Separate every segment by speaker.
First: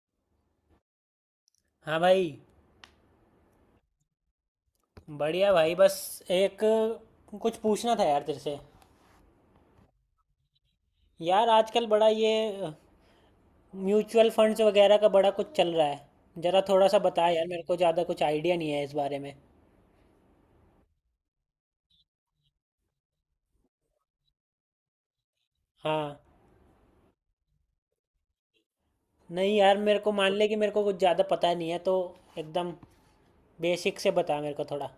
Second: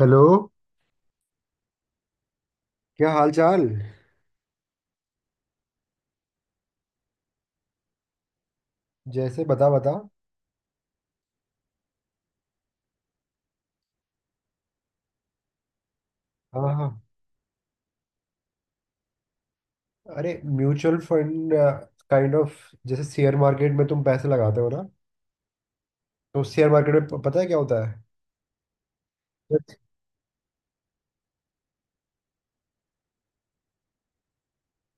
Speaker 1: Hello.
Speaker 2: हाँ भाई।
Speaker 1: क्या हाल चाल।
Speaker 2: बढ़िया भाई, बस एक कुछ पूछना था यार तेरे से।
Speaker 1: जैसे बता बता।
Speaker 2: यार आजकल बड़ा ये म्यूचुअल फंड्स वगैरह का बड़ा कुछ चल रहा है, जरा
Speaker 1: हाँ
Speaker 2: थोड़ा
Speaker 1: हाँ।
Speaker 2: सा बता यार, मेरे को ज़्यादा कुछ आइडिया नहीं है इस बारे में।
Speaker 1: अरे म्यूचुअल फंड काइंड ऑफ जैसे शेयर मार्केट में तुम पैसे लगाते हो ना।
Speaker 2: हाँ।
Speaker 1: तो शेयर मार्केट में पता है क्या होता है।
Speaker 2: नहीं
Speaker 1: Yes.
Speaker 2: यार, मेरे को मान ले कि मेरे को कुछ ज़्यादा पता नहीं है, तो एकदम बेसिक से बता मेरे को थोड़ा।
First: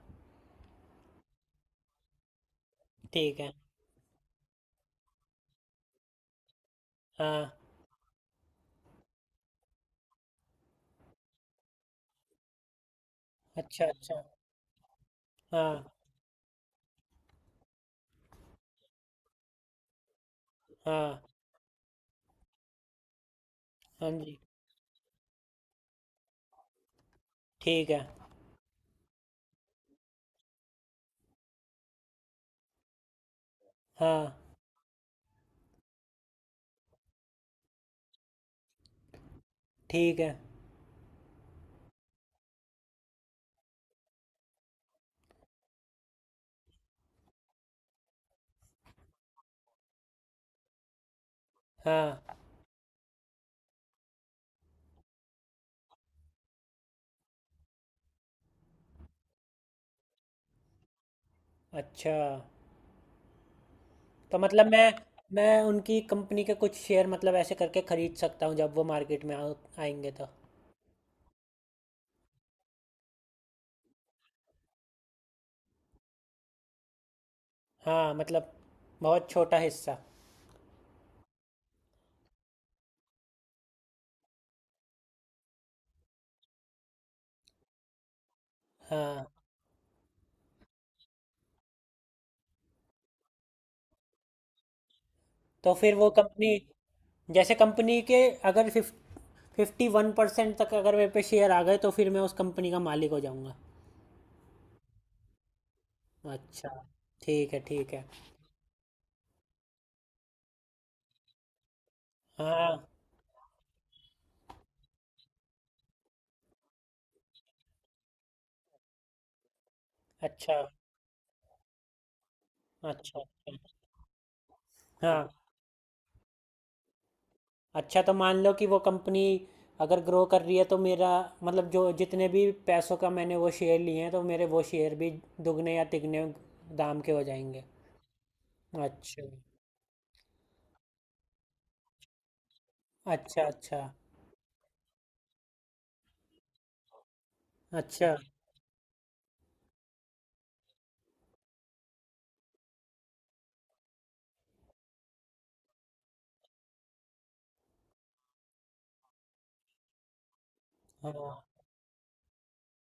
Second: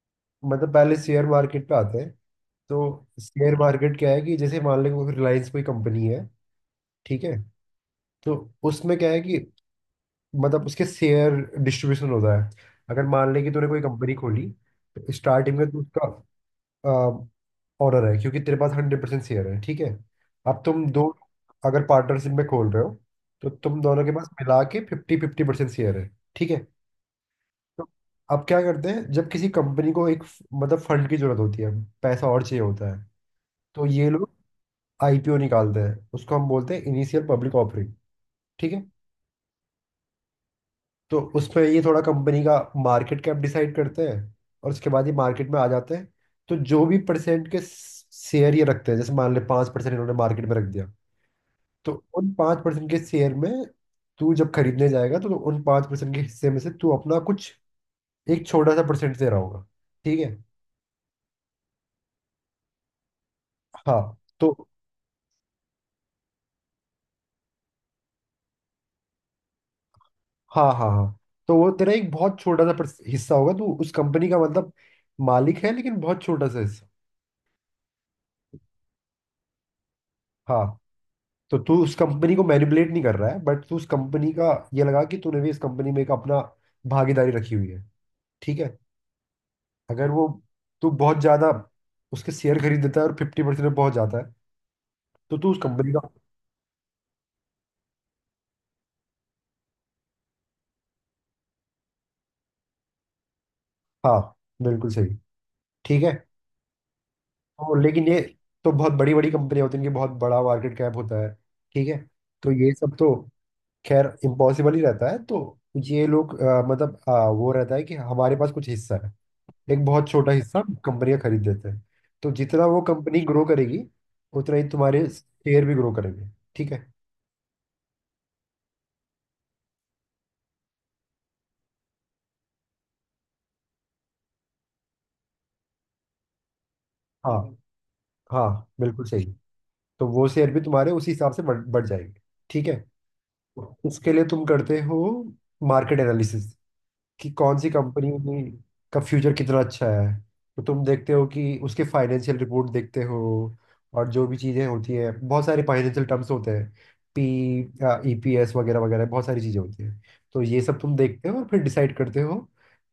Speaker 1: मतलब पहले शेयर मार्केट पे आते हैं। तो
Speaker 2: ठीक है।
Speaker 1: शेयर मार्केट क्या है कि जैसे मान लें कोई रिलायंस कोई कंपनी है। ठीक है।
Speaker 2: हाँ।
Speaker 1: तो उसमें क्या है कि मतलब उसके शेयर डिस्ट्रीब्यूशन होता है। अगर मान लें कि तूने कोई
Speaker 2: अच्छा
Speaker 1: कंपनी
Speaker 2: अच्छा।
Speaker 1: खोली तो स्टार्टिंग में तो
Speaker 2: हाँ।
Speaker 1: उसका ऑनर है क्योंकि तेरे पास 100% शेयर है। ठीक है। अब तुम दो,
Speaker 2: हाँ।
Speaker 1: अगर पार्टनरशिप में खोल रहे हो तो तुम दोनों के
Speaker 2: हाँ
Speaker 1: पास
Speaker 2: जी।
Speaker 1: मिला के 50-50% शेयर है। ठीक है। तो
Speaker 2: ठीक है।
Speaker 1: अब क्या करते हैं, जब किसी कंपनी को एक मतलब फंड की जरूरत होती है, पैसा और चाहिए होता है, तो ये
Speaker 2: हाँ।
Speaker 1: लोग आईपीओ निकालते हैं। उसको हम बोलते हैं इनिशियल पब्लिक ऑफरिंग। ठीक है।
Speaker 2: ठीक है।
Speaker 1: तो उसमें ये थोड़ा कंपनी का मार्केट कैप डिसाइड करते हैं और उसके बाद ये मार्केट में आ जाते हैं। तो जो भी परसेंट के शेयर ये रखते हैं, जैसे मान ले 5% इन्होंने मार्केट में रख दिया, तो उन
Speaker 2: हाँ।
Speaker 1: 5% के शेयर में तू जब खरीदने जाएगा तो उन पाँच परसेंट के हिस्से में से तू अपना कुछ एक छोटा सा परसेंट दे रहा होगा। ठीक है।
Speaker 2: अच्छा,
Speaker 1: हाँ।
Speaker 2: तो
Speaker 1: तो
Speaker 2: मतलब मैं उनकी कंपनी के कुछ शेयर मतलब ऐसे करके खरीद सकता हूँ जब वो मार्केट में आएंगे तो।
Speaker 1: हाँ हाँ हाँ, तो वो तेरा एक बहुत छोटा सा हिस्सा होगा। तू उस कंपनी का मतलब मालिक है लेकिन बहुत छोटा सा हिस्सा।
Speaker 2: हाँ मतलब, बहुत छोटा हिस्सा।
Speaker 1: हाँ, तो तू उस कंपनी को मैनिपुलेट नहीं कर रहा है, बट तू उस कंपनी का ये लगा कि तूने भी इस कंपनी में एक अपना भागीदारी रखी हुई है। ठीक है।
Speaker 2: हाँ।
Speaker 1: अगर वो तू बहुत ज्यादा उसके शेयर खरीद देता है और 50% पहुंच जाता है तो तू उस
Speaker 2: तो
Speaker 1: कंपनी
Speaker 2: फिर
Speaker 1: का।
Speaker 2: वो कंपनी, जैसे कंपनी के, अगर 51% तक अगर मेरे पे शेयर आ गए तो फिर मैं उस कंपनी का मालिक हो जाऊंगा।
Speaker 1: हाँ बिल्कुल सही। ठीक है।
Speaker 2: अच्छा। ठीक है
Speaker 1: तो
Speaker 2: ठीक है।
Speaker 1: लेकिन ये तो बहुत बड़ी बड़ी कंपनियां होती हैं, इनकी बहुत बड़ा मार्केट कैप होता है। ठीक है। तो ये
Speaker 2: हाँ।
Speaker 1: सब तो खैर इम्पॉसिबल ही रहता है। तो ये लोग मतलब वो रहता है कि हमारे पास कुछ हिस्सा है, एक बहुत छोटा
Speaker 2: अच्छा।
Speaker 1: हिस्सा कंपनियां खरीद लेते हैं। तो जितना वो कंपनी
Speaker 2: अच्छा।
Speaker 1: ग्रो
Speaker 2: अच्छा।
Speaker 1: करेगी उतना ही तुम्हारे
Speaker 2: हाँ।
Speaker 1: शेयर भी ग्रो करेंगे। ठीक है।
Speaker 2: अच्छा, तो मान लो कि वो कंपनी अगर ग्रो कर रही है तो मेरा मतलब, जो जितने भी पैसों का मैंने वो शेयर लिए हैं तो मेरे वो शेयर भी दुगने या तिगने दाम के हो
Speaker 1: हाँ
Speaker 2: जाएंगे।
Speaker 1: हाँ बिल्कुल सही।
Speaker 2: अच्छा।
Speaker 1: तो वो शेयर भी तुम्हारे उसी हिसाब से बढ़ बढ़ जाएंगे। ठीक है।
Speaker 2: अच्छा अच्छा।
Speaker 1: उसके लिए तुम करते हो मार्केट एनालिसिस, कि कौन सी कंपनी
Speaker 2: अच्छा।
Speaker 1: की का फ्यूचर कितना अच्छा है। तो तुम देखते हो कि उसके फाइनेंशियल रिपोर्ट देखते हो और जो भी चीज़ें होती है, बहुत सारे फाइनेंशियल टर्म्स होते हैं, PEPS वगैरह वगैरह, बहुत सारी चीज़ें होती हैं। तो ये सब तुम देखते हो और
Speaker 2: हाँ।
Speaker 1: फिर डिसाइड करते हो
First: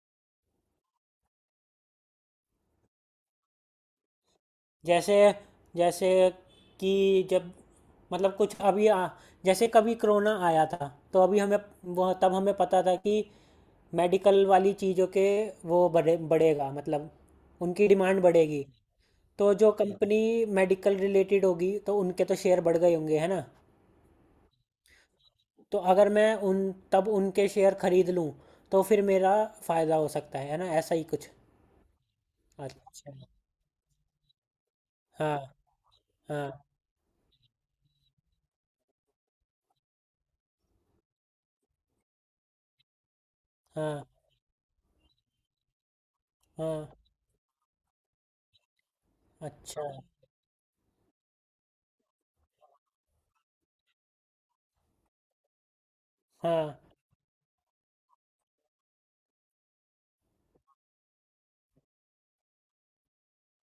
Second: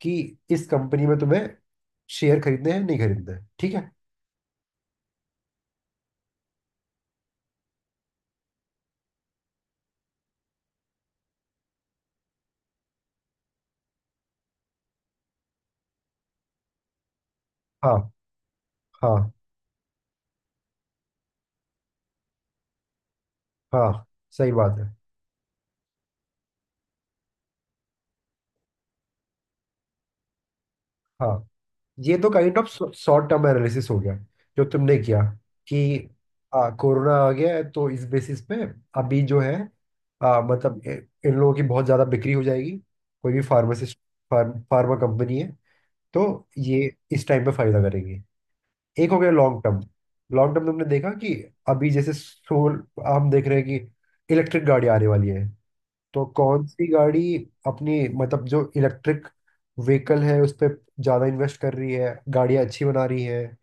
Speaker 1: कि इस कंपनी में तुम्हें शेयर खरीदने हैं नहीं खरीदने हैं। ठीक है।
Speaker 2: जैसे जैसे कि जब मतलब कुछ जैसे कभी कोरोना आया था तो अभी हमें, वो तब हमें पता था कि मेडिकल वाली चीज़ों के वो बढ़ेगा, मतलब उनकी
Speaker 1: हाँ
Speaker 2: डिमांड बढ़ेगी।
Speaker 1: हाँ
Speaker 2: तो जो कंपनी मेडिकल रिलेटेड होगी तो उनके तो शेयर बढ़ गए होंगे है ना।
Speaker 1: हाँ सही बात है।
Speaker 2: तो अगर मैं उन तब उनके शेयर खरीद लूँ तो फिर मेरा फायदा हो सकता है ना, ऐसा ही कुछ।
Speaker 1: हाँ, ये तो काइंड ऑफ
Speaker 2: अच्छा।
Speaker 1: शॉर्ट टर्म एनालिसिस हो गया जो तुमने किया।
Speaker 2: हाँ।
Speaker 1: कि
Speaker 2: हाँ
Speaker 1: कोरोना आ गया है तो इस बेसिस पे अभी जो है मतलब इन लोगों की बहुत ज़्यादा बिक्री हो जाएगी। कोई भी फार्मासिस्ट,
Speaker 2: हाँ।
Speaker 1: फार्मा कंपनी है तो
Speaker 2: हाँ।
Speaker 1: ये इस टाइम पे फायदा करेंगे। एक हो गया लॉन्ग टर्म।
Speaker 2: अच्छा।
Speaker 1: लॉन्ग टर्म तुमने देखा कि अभी जैसे सोल हम देख रहे हैं कि इलेक्ट्रिक गाड़ी आने वाली है। तो कौन
Speaker 2: हाँ।
Speaker 1: सी गाड़ी अपनी मतलब जो इलेक्ट्रिक व्हीकल है उस पर ज़्यादा इन्वेस्ट कर रही है, गाड़ियाँ अच्छी बना रही है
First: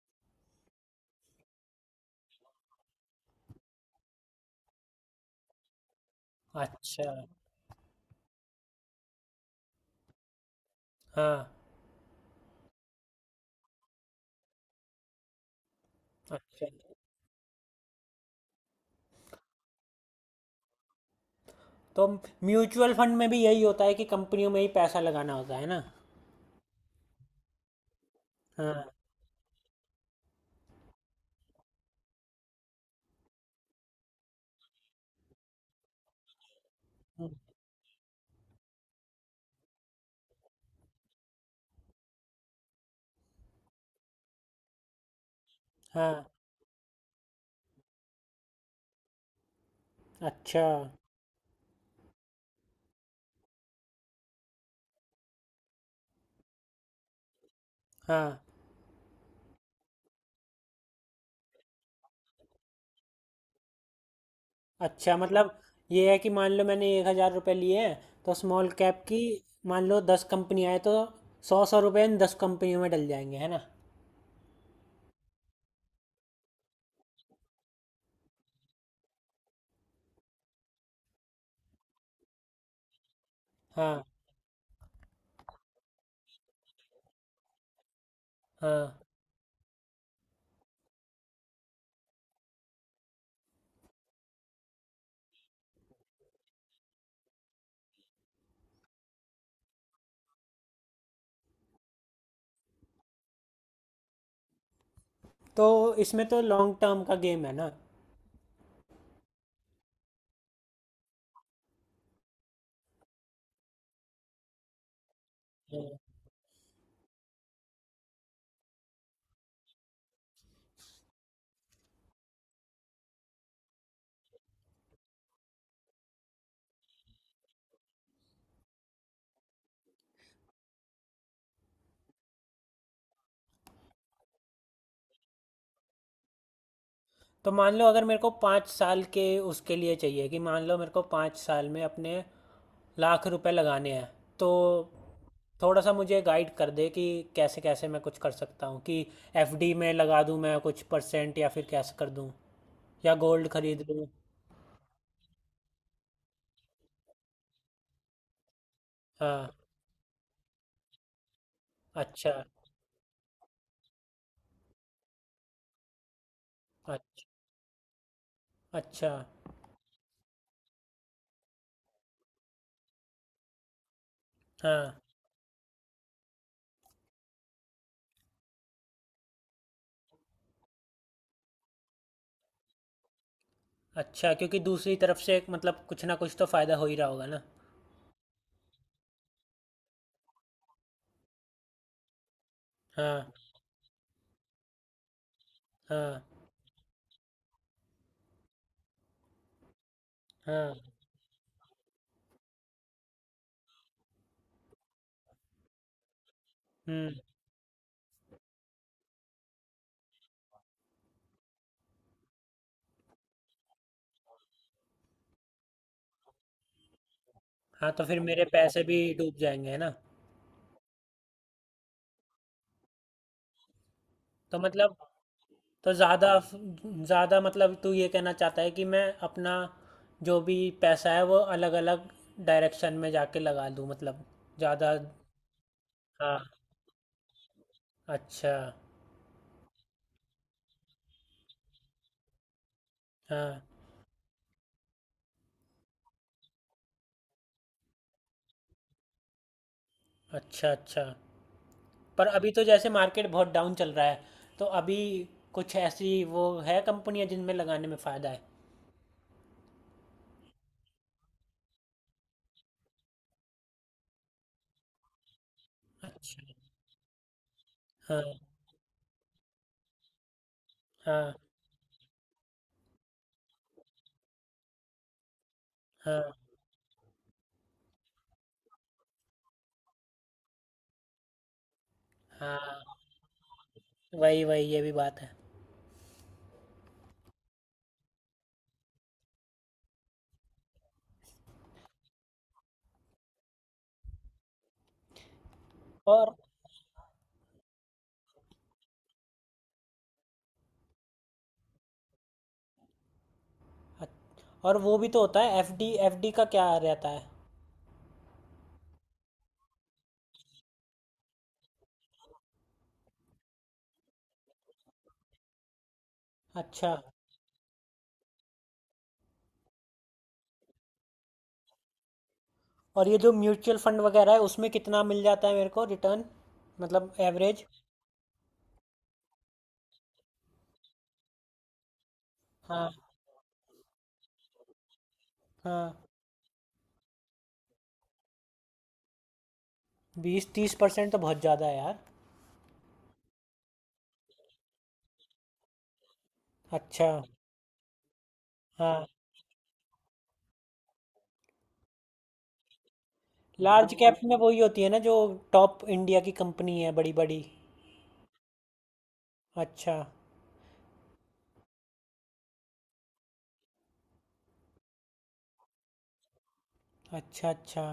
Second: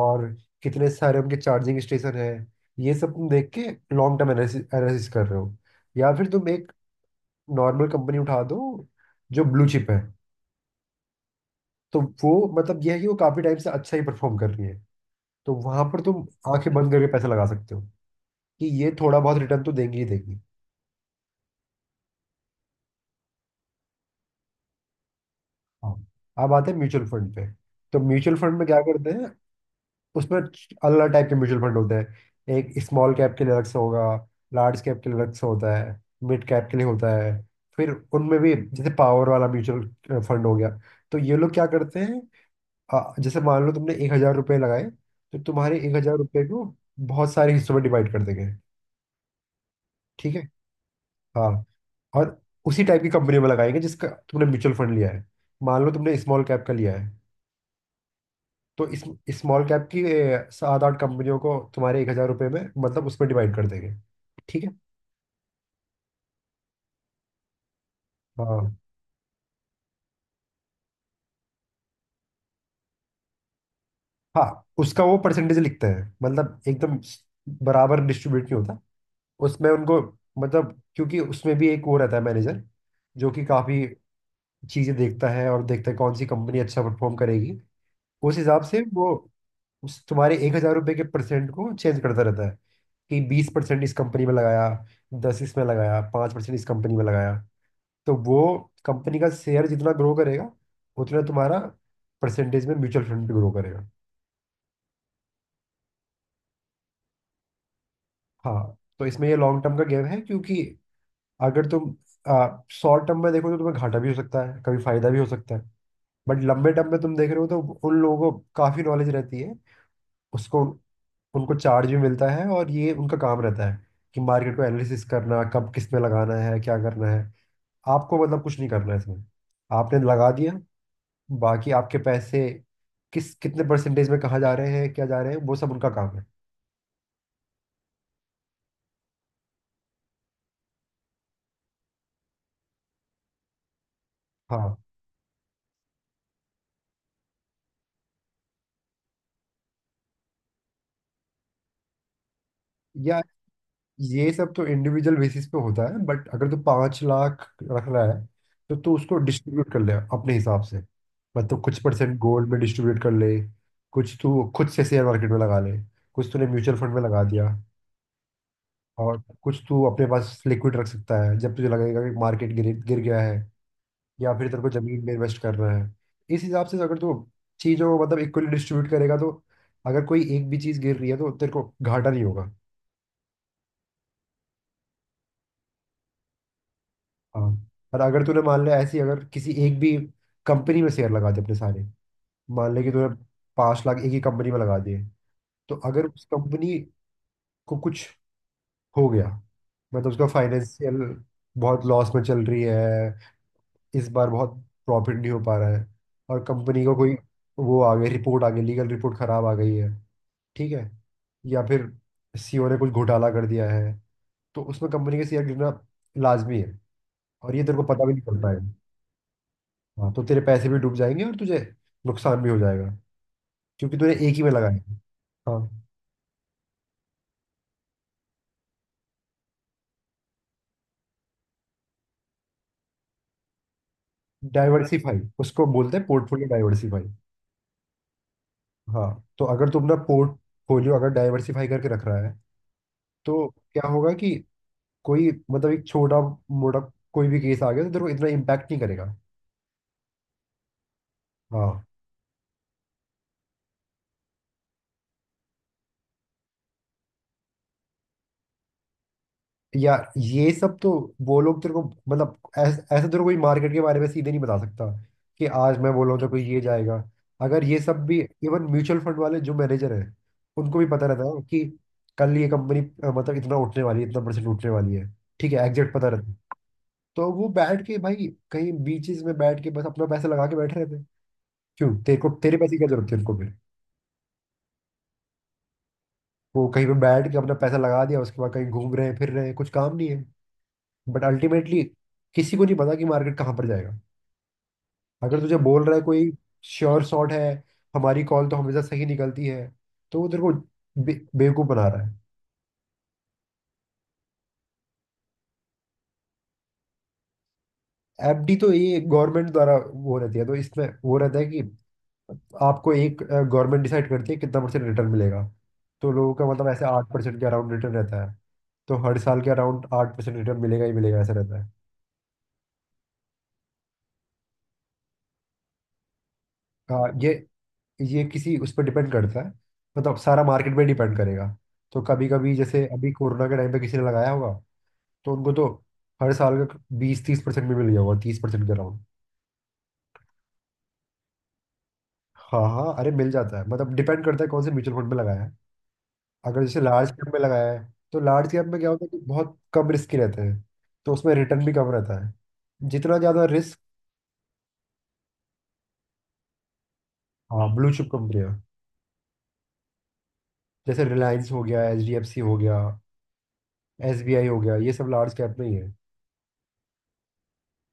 Speaker 1: और कितने सारे उनके चार्जिंग स्टेशन है। ये सब तुम देख के लॉन्ग टर्म एनालिसिस एनालिसिस कर रहे हो। या फिर तुम एक
Speaker 2: अच्छा।
Speaker 1: नॉर्मल कंपनी उठा दो जो ब्लू चिप है,
Speaker 2: हाँ।
Speaker 1: तो वो मतलब यह है कि वो काफ़ी टाइम से अच्छा ही परफॉर्म कर रही है। तो वहां पर तुम
Speaker 2: अच्छा,
Speaker 1: आंखें बंद करके पैसा लगा सकते हो कि ये थोड़ा बहुत रिटर्न तो देंगी ही देंगी।
Speaker 2: तो म्यूचुअल फंड में भी यही होता है कि कंपनियों में ही पैसा लगाना होता है ना।
Speaker 1: हाँ, अब आते हैं म्यूचुअल फंड पे। तो म्यूचुअल फंड में क्या
Speaker 2: हाँ।
Speaker 1: करते हैं, उसमें अलग टाइप के म्यूचुअल फंड होते हैं। एक स्मॉल कैप के लिए अलग से होगा, लार्ज कैप के लिए अलग से होता है, मिड कैप के लिए होता
Speaker 2: हम्म,
Speaker 1: है। फिर उनमें भी जैसे पावर वाला म्यूचुअल फंड हो गया। तो ये लोग क्या करते हैं, जैसे मान लो तुमने 1,000 रुपये लगाए, तो तुम्हारे एक
Speaker 2: हाँ।
Speaker 1: हजार रुपये को बहुत सारे हिस्सों में डिवाइड कर देंगे। ठीक है।
Speaker 2: अच्छा।
Speaker 1: हाँ। और उसी टाइप की कंपनी में लगाएंगे जिसका तुमने म्यूचुअल फंड लिया है। मान लो तुमने स्मॉल कैप का लिया है,
Speaker 2: हाँ।
Speaker 1: तो इस स्मॉल कैप की 7-8 कंपनियों को तुम्हारे 1,000 रुपये में मतलब उसमें डिवाइड कर देंगे। ठीक है।
Speaker 2: अच्छा मतलब, ये है कि मान लो मैंने 1,000 रुपये लिए हैं तो स्मॉल
Speaker 1: हाँ
Speaker 2: कैप की मान लो 10 कंपनी आए तो 100-100 रुपये इन 10 कंपनियों में डल जाएंगे है ना।
Speaker 1: हाँ, उसका वो परसेंटेज लिखते हैं, मतलब एकदम बराबर डिस्ट्रीब्यूट नहीं होता उसमें उनको। मतलब क्योंकि उसमें भी एक वो रहता है, मैनेजर, जो कि काफ़ी
Speaker 2: हाँ।
Speaker 1: चीज़ें देखता है और देखता है कौन सी कंपनी अच्छा परफॉर्म करेगी। उस हिसाब से
Speaker 2: हाँ।
Speaker 1: वो उस तुम्हारे 1,000 रुपये के परसेंट को चेंज करता रहता है। कि 20% इस कंपनी में लगाया, दस इसमें लगाया, 5% इस कंपनी में लगाया। तो वो कंपनी का शेयर जितना ग्रो करेगा उतना तुम्हारा परसेंटेज में म्यूचुअल फंड भी ग्रो करेगा।
Speaker 2: तो इसमें तो लॉन्ग टर्म का गेम है ना।
Speaker 1: हाँ, तो इसमें ये लॉन्ग टर्म का गेम है क्योंकि अगर तुम शॉर्ट टर्म में देखो तो तुम्हें घाटा भी हो सकता है कभी फायदा भी हो सकता है। बट लंबे टर्म में तुम देख रहे हो तो उन लोगों को काफ़ी नॉलेज रहती है उसको, उनको चार्ज भी मिलता है और ये उनका काम रहता है कि मार्केट को एनालिसिस करना, कब किस में लगाना है क्या करना है। आपको मतलब कुछ नहीं करना है इसमें, आपने लगा दिया, बाकी आपके पैसे किस कितने परसेंटेज में कहाँ जा रहे हैं क्या जा रहे हैं वो सब उनका काम है।
Speaker 2: तो मान लो अगर मेरे को 5 साल के उसके लिए चाहिए कि मान लो मेरे को 5 साल में अपने लाख रुपए लगाने हैं, तो
Speaker 1: हाँ।
Speaker 2: थोड़ा सा मुझे गाइड कर दे कि कैसे कैसे मैं कुछ कर सकता हूँ, कि एफडी में लगा दूँ मैं कुछ परसेंट या फिर कैसे कर दूँ या
Speaker 1: या
Speaker 2: गोल्ड खरीद लूँ।
Speaker 1: ये सब तो इंडिविजुअल बेसिस पे होता है, बट अगर तू 5 लाख रख रहा है तो तू उसको
Speaker 2: हाँ।
Speaker 1: डिस्ट्रीब्यूट कर ले अपने हिसाब से। मतलब कुछ परसेंट
Speaker 2: अच्छा
Speaker 1: गोल्ड में डिस्ट्रीब्यूट कर ले, कुछ तू खुद से शेयर मार्केट में लगा ले, कुछ तूने म्यूचुअल फंड में लगा
Speaker 2: अच्छा।
Speaker 1: दिया,
Speaker 2: अच्छा।
Speaker 1: और कुछ तू अपने पास लिक्विड रख सकता है जब तुझे लगेगा कि मार्केट गिर गिर गया है या फिर तेरे को
Speaker 2: हाँ।
Speaker 1: जमीन में इन्वेस्ट करना है। इस हिसाब से अगर तू चीजों को मतलब इक्वली डिस्ट्रीब्यूट करेगा तो अगर कोई एक भी चीज गिर रही है तो तेरे को घाटा नहीं होगा।
Speaker 2: अच्छा, क्योंकि दूसरी तरफ से एक मतलब कुछ ना कुछ तो फायदा हो ही रहा होगा ना।
Speaker 1: हाँ, पर अगर तूने मान लिया ऐसी, अगर किसी एक भी कंपनी में शेयर लगा दिए अपने सारे, मान ले कि तूने
Speaker 2: हाँ।
Speaker 1: 5 लाख एक ही कंपनी में लगा दिए, तो अगर
Speaker 2: हाँ।
Speaker 1: उस कंपनी को कुछ हो गया, मतलब उसका
Speaker 2: हाँ।
Speaker 1: फाइनेंशियल बहुत लॉस में चल रही है, इस बार बहुत प्रॉफिट नहीं हो पा रहा है, और कंपनी को
Speaker 2: हम्म।
Speaker 1: कोई वो आ गई रिपोर्ट, आ गई लीगल रिपोर्ट खराब आ गई है, ठीक है, या फिर सीईओ ने कुछ घोटाला कर दिया है, तो उसमें कंपनी के शेयर गिरना लाजमी है और ये तेरे को
Speaker 2: हाँ, तो
Speaker 1: पता भी
Speaker 2: फिर
Speaker 1: नहीं
Speaker 2: मेरे
Speaker 1: चलता है।
Speaker 2: पैसे भी डूब जाएंगे है ना।
Speaker 1: हाँ तो तेरे पैसे भी डूब जाएंगे और तुझे नुकसान भी हो जाएगा क्योंकि तूने एक ही में
Speaker 2: तो
Speaker 1: लगाया है।
Speaker 2: मतलब,
Speaker 1: हाँ,
Speaker 2: तो ज़्यादा ज़्यादा मतलब, तू ये कहना चाहता है कि मैं अपना जो भी पैसा है वो अलग अलग डायरेक्शन में जाके लगा दूँ मतलब, ज़्यादा।
Speaker 1: डाइवर्सिफाई उसको बोलते हैं, पोर्टफोलियो
Speaker 2: हाँ।
Speaker 1: डाइवर्सिफाई।
Speaker 2: अच्छा।
Speaker 1: हाँ, तो अगर तुम ना पोर्टफोलियो अगर डाइवर्सिफाई करके रख रहा है तो
Speaker 2: हाँ।
Speaker 1: क्या होगा कि कोई मतलब एक छोटा मोटा कोई भी केस आ गया तो तेरे को इतना इम्पैक्ट नहीं करेगा।
Speaker 2: अच्छा अच्छा।
Speaker 1: हाँ।
Speaker 2: पर अभी तो जैसे मार्केट बहुत डाउन चल रहा है, तो अभी कुछ ऐसी वो है कंपनियां जिनमें लगाने में फ़ायदा है।
Speaker 1: यार ये सब तो वो लोग तेरे को मतलब ऐसा ऐसा तेरे को कोई मार्केट के बारे में सीधे नहीं बता सकता कि आज मैं बोल रहा हूँ तो कोई
Speaker 2: अच्छा।
Speaker 1: ये जाएगा। अगर ये सब भी
Speaker 2: हाँ।
Speaker 1: इवन म्यूचुअल फंड वाले जो मैनेजर हैं उनको भी पता रहता
Speaker 2: हाँ
Speaker 1: है कि कल ये कंपनी मतलब इतना उठने वाली है, इतना परसेंट उठने वाली है, ठीक है, एग्जैक्ट पता
Speaker 2: हाँ।
Speaker 1: रहता है, तो वो बैठ के भाई कहीं बीचेस में बैठ के बस अपना पैसा लगा के बैठे रहते। हैं क्यों तेरे को तेरे पैसे की क्या
Speaker 2: हाँ
Speaker 1: जरूरत है उनको फिर।
Speaker 2: वही वही, ये भी बात है।
Speaker 1: वो कहीं पे बैठ के अपना पैसा लगा दिया उसके बाद कहीं घूम रहे हैं फिर रहे हैं, कुछ काम नहीं है। बट अल्टीमेटली किसी को नहीं पता कि मार्केट कहाँ पर जाएगा। अगर तुझे बोल रहा है कोई
Speaker 2: और
Speaker 1: श्योर शॉट है, हमारी कॉल तो हमेशा सही निकलती है, तो वो तेरे को बेवकूफ बना रहा है।
Speaker 2: और वो भी तो होता है, एफडी, एफडी का क्या रहता है?
Speaker 1: एफडी तो ये गवर्नमेंट द्वारा वो रहती है तो इसमें वो रहता है कि आपको एक गवर्नमेंट डिसाइड करती है कितना परसेंट रिटर्न मिलेगा। तो लोगों का मतलब ऐसे
Speaker 2: अच्छा।
Speaker 1: 8% के अराउंड रिटर्न रहता है। तो हर साल के अराउंड 8% रिटर्न मिलेगा ही मिलेगा ऐसा रहता है।
Speaker 2: और ये जो म्यूचुअल फंड वगैरह है उसमें कितना मिल जाता है मेरे को रिटर्न,
Speaker 1: हाँ,
Speaker 2: मतलब एवरेज?
Speaker 1: ये किसी उस पर डिपेंड करता है, मतलब सारा मार्केट पे डिपेंड करेगा। तो कभी कभी जैसे
Speaker 2: हाँ।
Speaker 1: अभी कोरोना के टाइम पे किसी ने लगाया होगा तो उनको तो
Speaker 2: हाँ।
Speaker 1: हर साल का 20-30% भी मिल गया होगा, 30% के अराउंड।
Speaker 2: 20-30% तो बहुत ज़्यादा है यार।
Speaker 1: हाँ हाँ, अरे मिल जाता है, मतलब डिपेंड करता है कौन से म्यूचुअल फंड में लगाया है। अगर जैसे
Speaker 2: अच्छा।
Speaker 1: लार्ज कैप में लगाया है तो लार्ज कैप में क्या होता
Speaker 2: हाँ।
Speaker 1: है कि बहुत कम रिस्क रहते हैं, तो उसमें रिटर्न भी कम रहता है। जितना ज़्यादा रिस्क।
Speaker 2: लार्ज कैप में वही होती है ना जो टॉप इंडिया की कंपनी है, बड़ी बड़ी।
Speaker 1: हाँ ब्लू चिप कंपनियाँ,
Speaker 2: अच्छा
Speaker 1: जैसे रिलायंस हो गया, HDFC हो गया, SBI हो गया, ये सब लार्ज कैप में ही है।
Speaker 2: अच्छा। अच्छा,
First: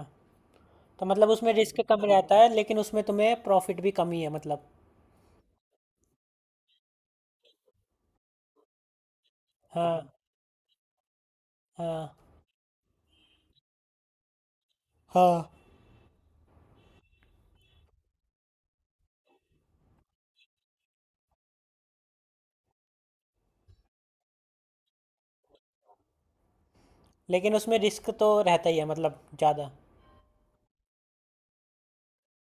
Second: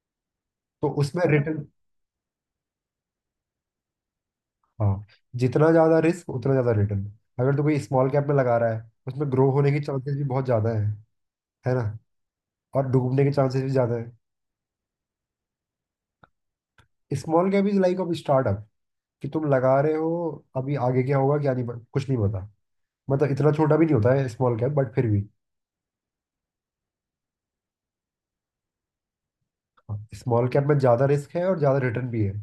Speaker 1: तो
Speaker 2: तो
Speaker 1: उसमें
Speaker 2: मतलब उसमें
Speaker 1: रिटर्न।
Speaker 2: रिस्क कम रहता है लेकिन उसमें तुम्हें प्रॉफिट भी कम ही है मतलब।
Speaker 1: हाँ, जितना ज्यादा रिस्क उतना ज्यादा रिटर्न। अगर तो कोई स्मॉल कैप में लगा रहा है उसमें ग्रो होने के
Speaker 2: हाँ।
Speaker 1: चांसेस भी बहुत ज्यादा है ना,
Speaker 2: हाँ।
Speaker 1: और डूबने के चांसेस भी ज्यादा है।
Speaker 2: हाँ।
Speaker 1: Small cap is like of startup, कि तुम लगा रहे हो, अभी आगे क्या होगा क्या नहीं कुछ नहीं पता। मतलब इतना छोटा भी नहीं होता है स्मॉल कैप, बट फिर भी
Speaker 2: लेकिन उसमें रिस्क तो रहता ही है मतलब, ज़्यादा।
Speaker 1: स्मॉल कैप में ज्यादा रिस्क है और ज्यादा रिटर्न भी है।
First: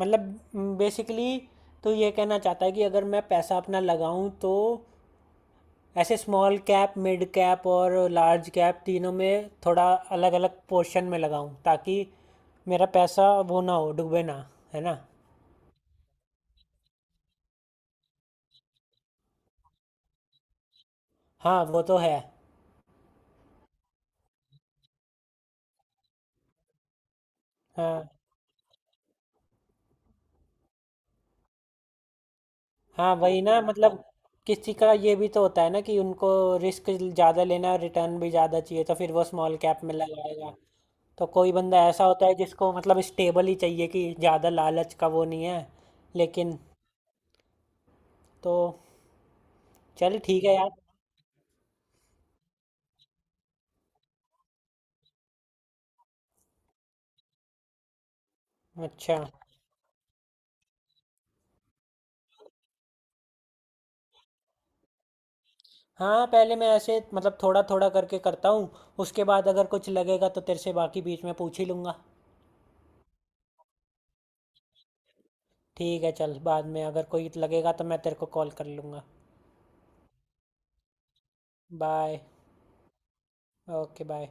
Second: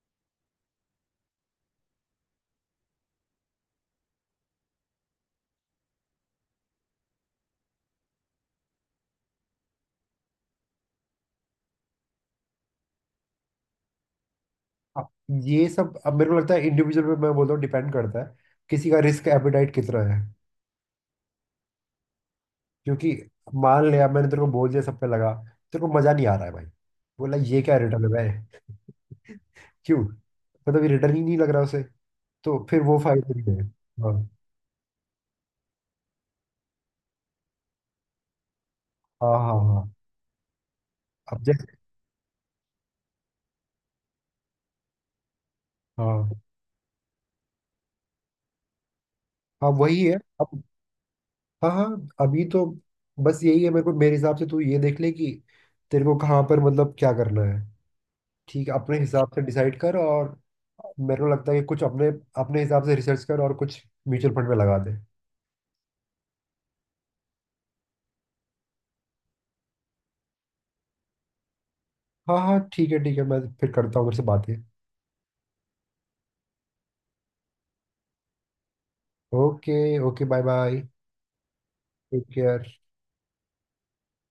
Speaker 2: मतलब बेसिकली तो ये कहना चाहता है कि अगर मैं पैसा अपना लगाऊं तो ऐसे स्मॉल कैप, मिड कैप और लार्ज कैप तीनों में थोड़ा अलग अलग पोर्शन में लगाऊं, ताकि मेरा पैसा वो ना हो, डूबे ना, है ना।
Speaker 1: अब ये सब अब मेरे को लगता है इंडिविजुअल पे मैं बोलता हूँ, डिपेंड करता है किसी का रिस्क एपेटाइट कितना है।
Speaker 2: हाँ वो तो है।
Speaker 1: क्योंकि मान लिया मैंने तेरे को बोल दिया सब पे लगा, तेरे को मजा नहीं आ रहा है भाई, बोला ये क्या
Speaker 2: हाँ।
Speaker 1: रिटर्न है भाई। क्यों, मतलब ये रिटर्न ही नहीं लग रहा उसे, तो फिर वो
Speaker 2: हाँ
Speaker 1: फायदे
Speaker 2: वही
Speaker 1: नहीं
Speaker 2: ना,
Speaker 1: है।
Speaker 2: मतलब
Speaker 1: हाँ
Speaker 2: किसी का ये भी तो होता है ना कि उनको रिस्क ज़्यादा लेना रिटर्न भी ज़्यादा चाहिए तो फिर वो
Speaker 1: हाँ
Speaker 2: स्मॉल
Speaker 1: हाँ
Speaker 2: कैप
Speaker 1: हाँ।
Speaker 2: में लगाएगा। तो
Speaker 1: अब
Speaker 2: कोई
Speaker 1: जैसे,
Speaker 2: बंदा ऐसा होता है जिसको मतलब स्टेबल ही चाहिए, कि ज़्यादा लालच का वो नहीं है।
Speaker 1: हाँ
Speaker 2: लेकिन, तो
Speaker 1: हाँ वही है।
Speaker 2: चल ठीक है
Speaker 1: अब,
Speaker 2: यार।
Speaker 1: हाँ हाँ अभी तो बस यही है। मेरे को मेरे हिसाब से तू ये देख ले कि तेरे को कहाँ पर मतलब क्या करना है। ठीक है, अपने
Speaker 2: अच्छा।
Speaker 1: हिसाब से डिसाइड कर। और मेरे को लगता है कि कुछ अपने अपने हिसाब से रिसर्च कर और कुछ म्यूचुअल फंड में लगा दे।
Speaker 2: हाँ, पहले मैं ऐसे मतलब थोड़ा थोड़ा करके करता हूँ, उसके बाद अगर कुछ लगेगा तो तेरे से बाकी बीच में पूछ ही लूँगा।
Speaker 1: हाँ हाँ ठीक है ठीक है, मैं फिर करता हूँ मेरे से बातें।
Speaker 2: ठीक है, चल, बाद में अगर कोई लगेगा तो मैं तेरे को कॉल कर लूँगा।
Speaker 1: Okay. Okay bye bye.
Speaker 2: Bye.
Speaker 1: Take care.
Speaker 2: Okay bye.